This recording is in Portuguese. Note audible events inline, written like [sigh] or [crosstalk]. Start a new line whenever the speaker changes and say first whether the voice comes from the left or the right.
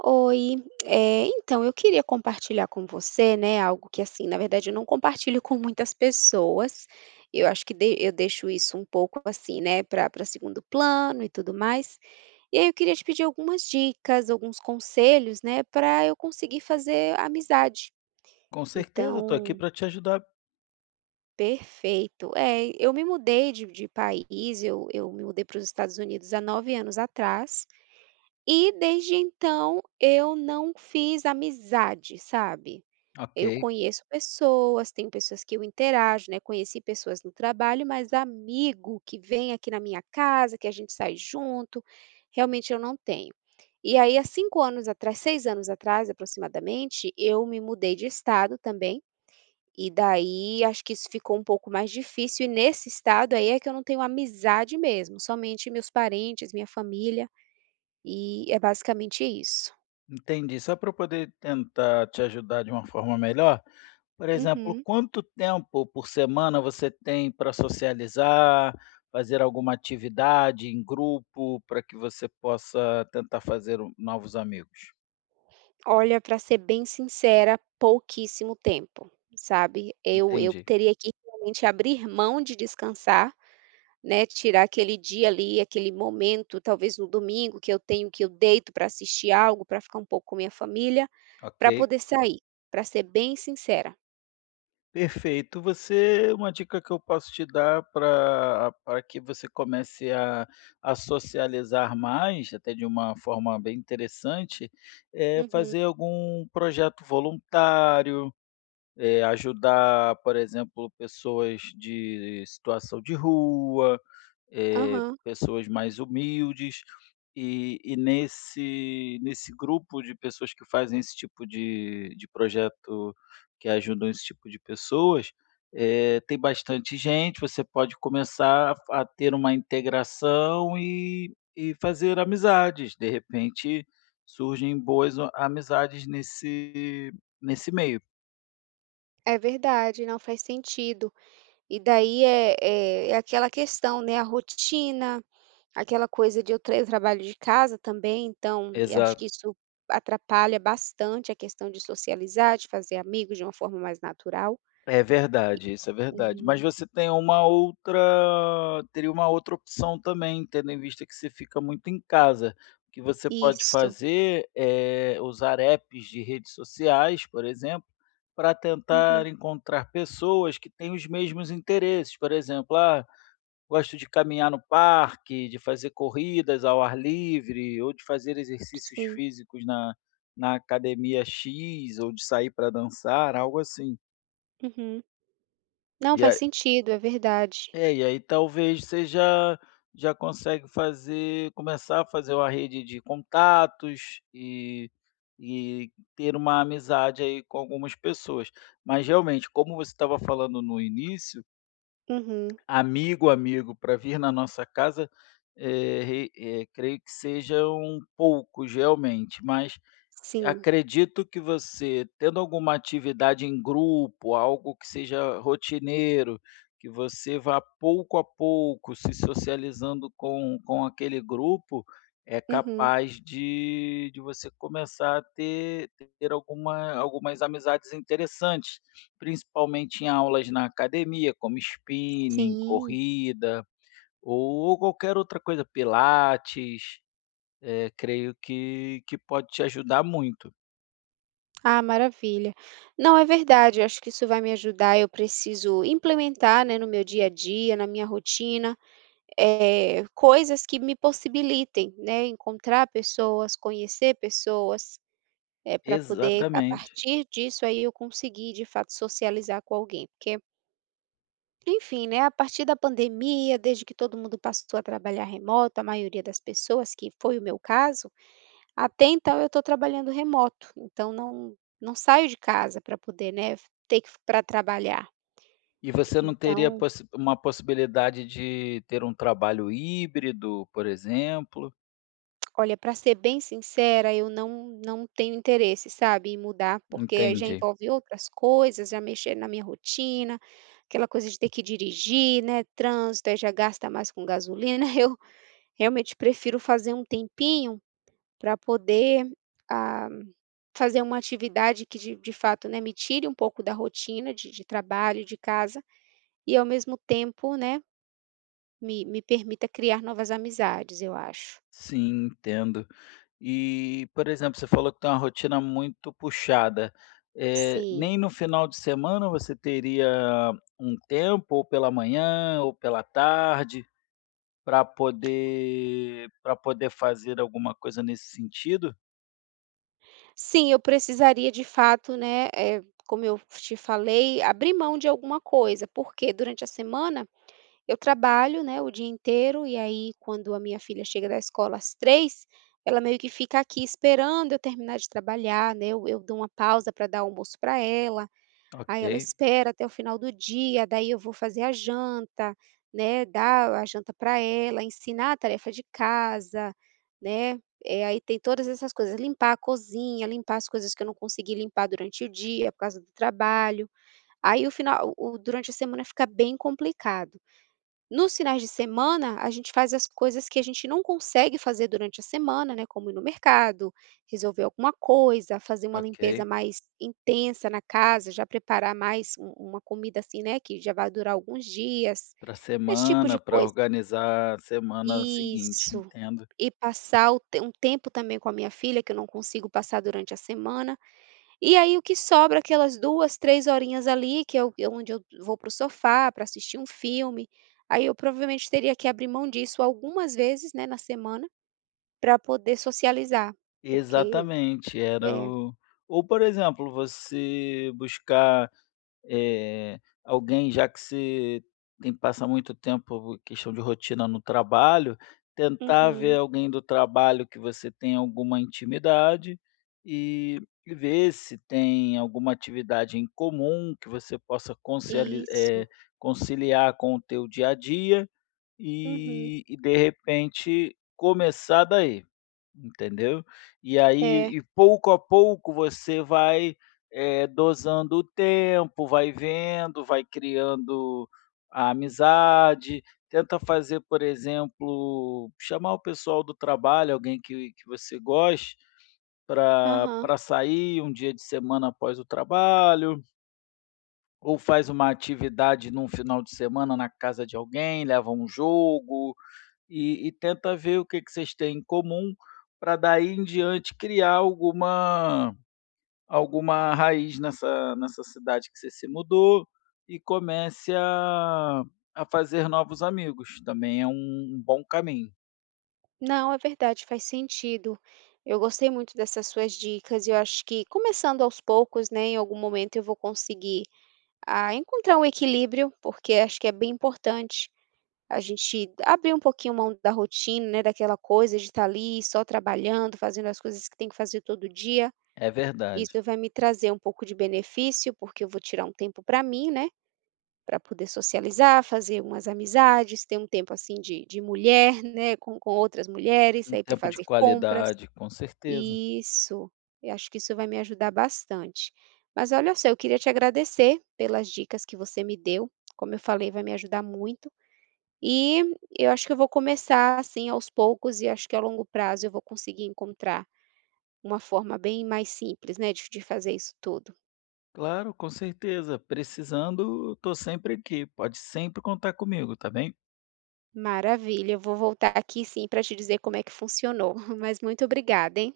right: Oi, eh, então eu queria compartilhar com você, né, algo que assim, na verdade eu não compartilho com muitas pessoas. Eu acho que dei eu deixo isso um pouco assim, né, para para segundo plano e tudo mais, e aí eu queria te pedir algumas dicas, alguns conselhos, né, para eu conseguir fazer amizade.
left: Com certeza, eu estou aqui
right: Então
left: para te ajudar.
right: Perfeito. É, e eu me mudei de de país, eu eu me mudei para os Estados Unidos há 9 anos atrás e, desde então, eu não fiz amizade, sabe. Eu
left: Ok.
right: conheço pessoas, tenho pessoas que eu interajo, né, conheci pessoas no trabalho, mas amigo que vem aqui na minha casa, que a gente sai junto, realmente eu não tenho. E aí há 5 anos atrás 6 anos atrás, aproximadamente, eu me mudei de Estado também, e daí acho que isso ficou um pouco mais difícil e nesse Estado aí é que eu não tenho amizade mesmo, somente meus parentes, minha família, e é basicamente isso.
left: Entendi, só para eu poder tentar te ajudar de uma forma melhor, por exemplo,
right: Uhum.
left: quanto tempo por semana você tem pra socializar, fazer alguma atividade em grupo para que você possa tentar fazer o novos amigos?
right: Olha, para ser bem sincera, pouquíssimo tempo, sabe. Eu eu
left: Entendi.
right: teria que realmente abrir mão de descansar, né, tirar aquele dia ali, aquele momento, talvez no domingo, que eu tenho, que eu deito para assistir algo, para ficar um pouco com minha família, para
left: Ok.
right: poder sair, para ser bem sincera.
left: Perfeito. Você uma dica que eu posso te dar para para que você comece a a socializar mais, até de uma forma bem interessante, é
right: Uhum.
left: fazer algum projeto voluntário, eh, ajudar, por exemplo, pessoas de situação de rua, eh,
right: Aham.
left: pessoas mais humildes, e e nesse nesse grupo de pessoas que fazem esse tipo de de projeto, que ajudam esse tipo de pessoas, eh, tem bastante gente, você pode começar a f a ter uma integração e e fazer amizades, de repente surgem boas o amizades nesse nesse meio.
right: É verdade, não faz sentido, e daí, eh eh, é aquela questão, né, a rotina, aquela coisa de eu tra eu trabalho de casa também então e acho que
left: Exato.
right: isso atrapalha bastante a questão de socializar, de fazer amigos de uma forma mais natural
left: É verdade isso, é
right: e,
left: verdade,
right: uhum.
left: mas você tem uma outra teria uma outra opção também, tendo em vista que você fica muito em casa, o que você pode
right: Isso.
left: fazer é usar apps de redes sociais, por exemplo, para tentar
right: Uhum.
left: encontrar pessoas que têm os mesmos interesses, por exemplo, "ah, gosto de caminhar no parque, de fazer corridas ao ar livre, ou de fazer exercícios
right: Sim.
left: físicos na na academia 'X' ou de sair pra dançar", algo assim.
right: Uhum. Não
left: E
right: faz
left: aí
right: sentido, é verdade.
left: É, e aí talvez você já já consegue fazer começar a fazer uma rede de contatos e e ter uma amizade aí com algumas pessoas, mas realmente, como você estava falando no início.
right: Uhum.
left: Amigo, amigo, para vir na nossa casa, eh, re eh, creio que sejam poucos realmente, mas
right: Sim.
left: acredito que você tendo alguma atividade em grupo, algo que seja rotineiro, que você vá pouco a pouco se socializando com com aquele grupo, é
right: Uhum.
left: capaz de de você começar a ter ter alguma algumas amizades interessantes, principalmente em aulas na academia, como spinning,
right: Sim.
left: corrida, ou qualquer outra coisa, pilates, eh, creio que que pode te ajudar muito.
right: Ah, maravilha. Não, é verdade, eu acho que isso vai me ajudar, eu preciso implementar, né, no meu dia a dia, na minha rotina, eh, coisas que me possibilitem, né, encontrar pessoas, conhecer pessoas, eh, para poder, a
left: Exatamente.
right: partir disso, aí eu conseguir de fato socializar com alguém, porque enfim, né, a partir da pandemia, desde que todo mundo passou a trabalhar remoto, a maioria das pessoas, que foi o meu caso, até então eu estou trabalhando remoto, então não não saio de casa para poder, né, f ter que para trabalhar.
left: E você não teria
right: Então
left: possi uma possibilidade de ter um trabalho híbrido, por exemplo?
right: Olha, pra ser bem sincera, eu não não tenho interesse, sabe, em mudar, porque aí já
left: Entendi.
right: envolve outras coisas, já mexer na minha rotina, aquela coisa de ter que dirigir, né, trânsito, aí já gasta mais com gasolina, [chuckles] eu realmente prefiro fazer um tempinho pra poder, ah, fazer uma atividade que de de fato, né, me tire um pouco da rotina de de trabalho e de casa, e ao mesmo tempo, né, me me permita criar novas amizades, eu acho.
left: Sim, entendo. E, por exemplo, você falou que tem uma rotina muito puxada, eh,
right: Sim.
left: nem no final de semana você teria um tempo, ou pela manhã ou pela tarde, pra poder pra poder fazer alguma coisa nesse sentido?
right: Sim, eu precisaria de fato, né, eh, como eu te falei, abrir mão de alguma coisa, porque durante a semana, eu trabalho, né, o dia inteiro e aí quando a minha filha chega da escola às 15h, ela meio que fica aqui esperando eu terminar de trabalhar, né, eu eu dou uma pausa pra dar almoço pra ela, aí ela
left: Ok.
right: espera até o final do dia, daí eu vou fazer a janta, né, dar a janta pra ela, ensinar a tarefa de casa, né. Eh, aí tem todas essas coisas, limpar a cozinha, limpar as coisas que eu não consegui limpar durante o dia por causa do trabalho, aí o final o o durante a semana fica bem complicado. Nos finais de semana, a gente faz as coisas que a gente não consegue fazer durante a semana, né, como ir no mercado, resolver alguma coisa, fazer uma limpeza
left: Ok.
right: mais intensa na casa, já preparar mais u uma comida, assim, né, que já vai durar alguns dias,
left: Pra
right: esse tipo de
left: semana, pra
right: coisa.
left: organizar a semana seguinte,
right: Isso.
left: entendo.
right: E passar o um tempo também com a minha filha, que eu não consigo passar durante a semana, e aí o que sobra aquelas 2, 3 horinhas ali que é o é onde eu vou para o sofá para assistir um filme, aí eu provavelmente teria que abrir mão disso algumas vezes, né, na semana, pra poder socializar, porque
left: Exatamente, era
right: É.
left: o Ou por exemplo, você buscar, eh, alguém, já que você tem que passar muito tempo questão de rotina no trabalho, tentar ver
right: Uhum.
left: alguém do trabalho que você tenha alguma intimidade, e e ver se tem alguma atividade em comum que você possa conceali eh,
right: Isso.
left: conciliar com o teu dia a dia,
right: Uhum.
left: e e de repente começar daí, entendeu. E aí
right: É.
left: e pouco a pouco você vai, eh, dosando o tempo, vai vendo, vai criando a amizade, tenta fazer, por exemplo, chamar o pessoal do trabalho, alguém que que você goste pra
right: Aham.
left: pra sair um dia de semana após o trabalho Ou faz uma atividade em um final de semana na casa de alguém, leva um jogo, e e tenta ver o que que vocês têm em comum, para daí em diante criar alguma alguma raiz nessa nessa cidade que você se mudou e comece a a fazer novos amigos, também é um bom caminho.
right: Não, é verdade, faz sentido, eu gostei muito dessas suas dicas e eu acho que começando aos poucos, né, em algum momento eu vou conseguir, ah, encontrar um equilíbrio, porque acho que é bem importante a gente abrir um pouquinho mão da rotina, né, daquela coisa de estar ali só trabalhando, fazendo as coisas que tem que fazer todo dia,
left: É verdade.
right: isso vai me trazer um pouco de benefício, porque eu vou tirar um tempo para mim, né, para poder socializar, fazer umas amizades, ter um tempo, assim, de de mulher, né, com com outras mulheres,
left: Um
right: sair para
left: tempo de
right: fazer compras.
left: qualidade, com certeza.
right: Isso, eu acho que isso vai me ajudar bastante. Mas olha só, eu queria te agradecer pelas dicas que você me deu, como eu falei, vai me ajudar muito e e eu acho que eu vou começar, assim, aos poucos e acho que a longo prazo eu vou conseguir encontrar uma forma bem mais simples, né, de de fazer isso tudo.
left: Claro, com certeza, precisando, estou sempre aqui, pode sempre contar comigo, está bem?
right: Maravilha, eu vou voltar aqui sim para te dizer como é que funcionou, [chuckles] mas muito obrigada, hein?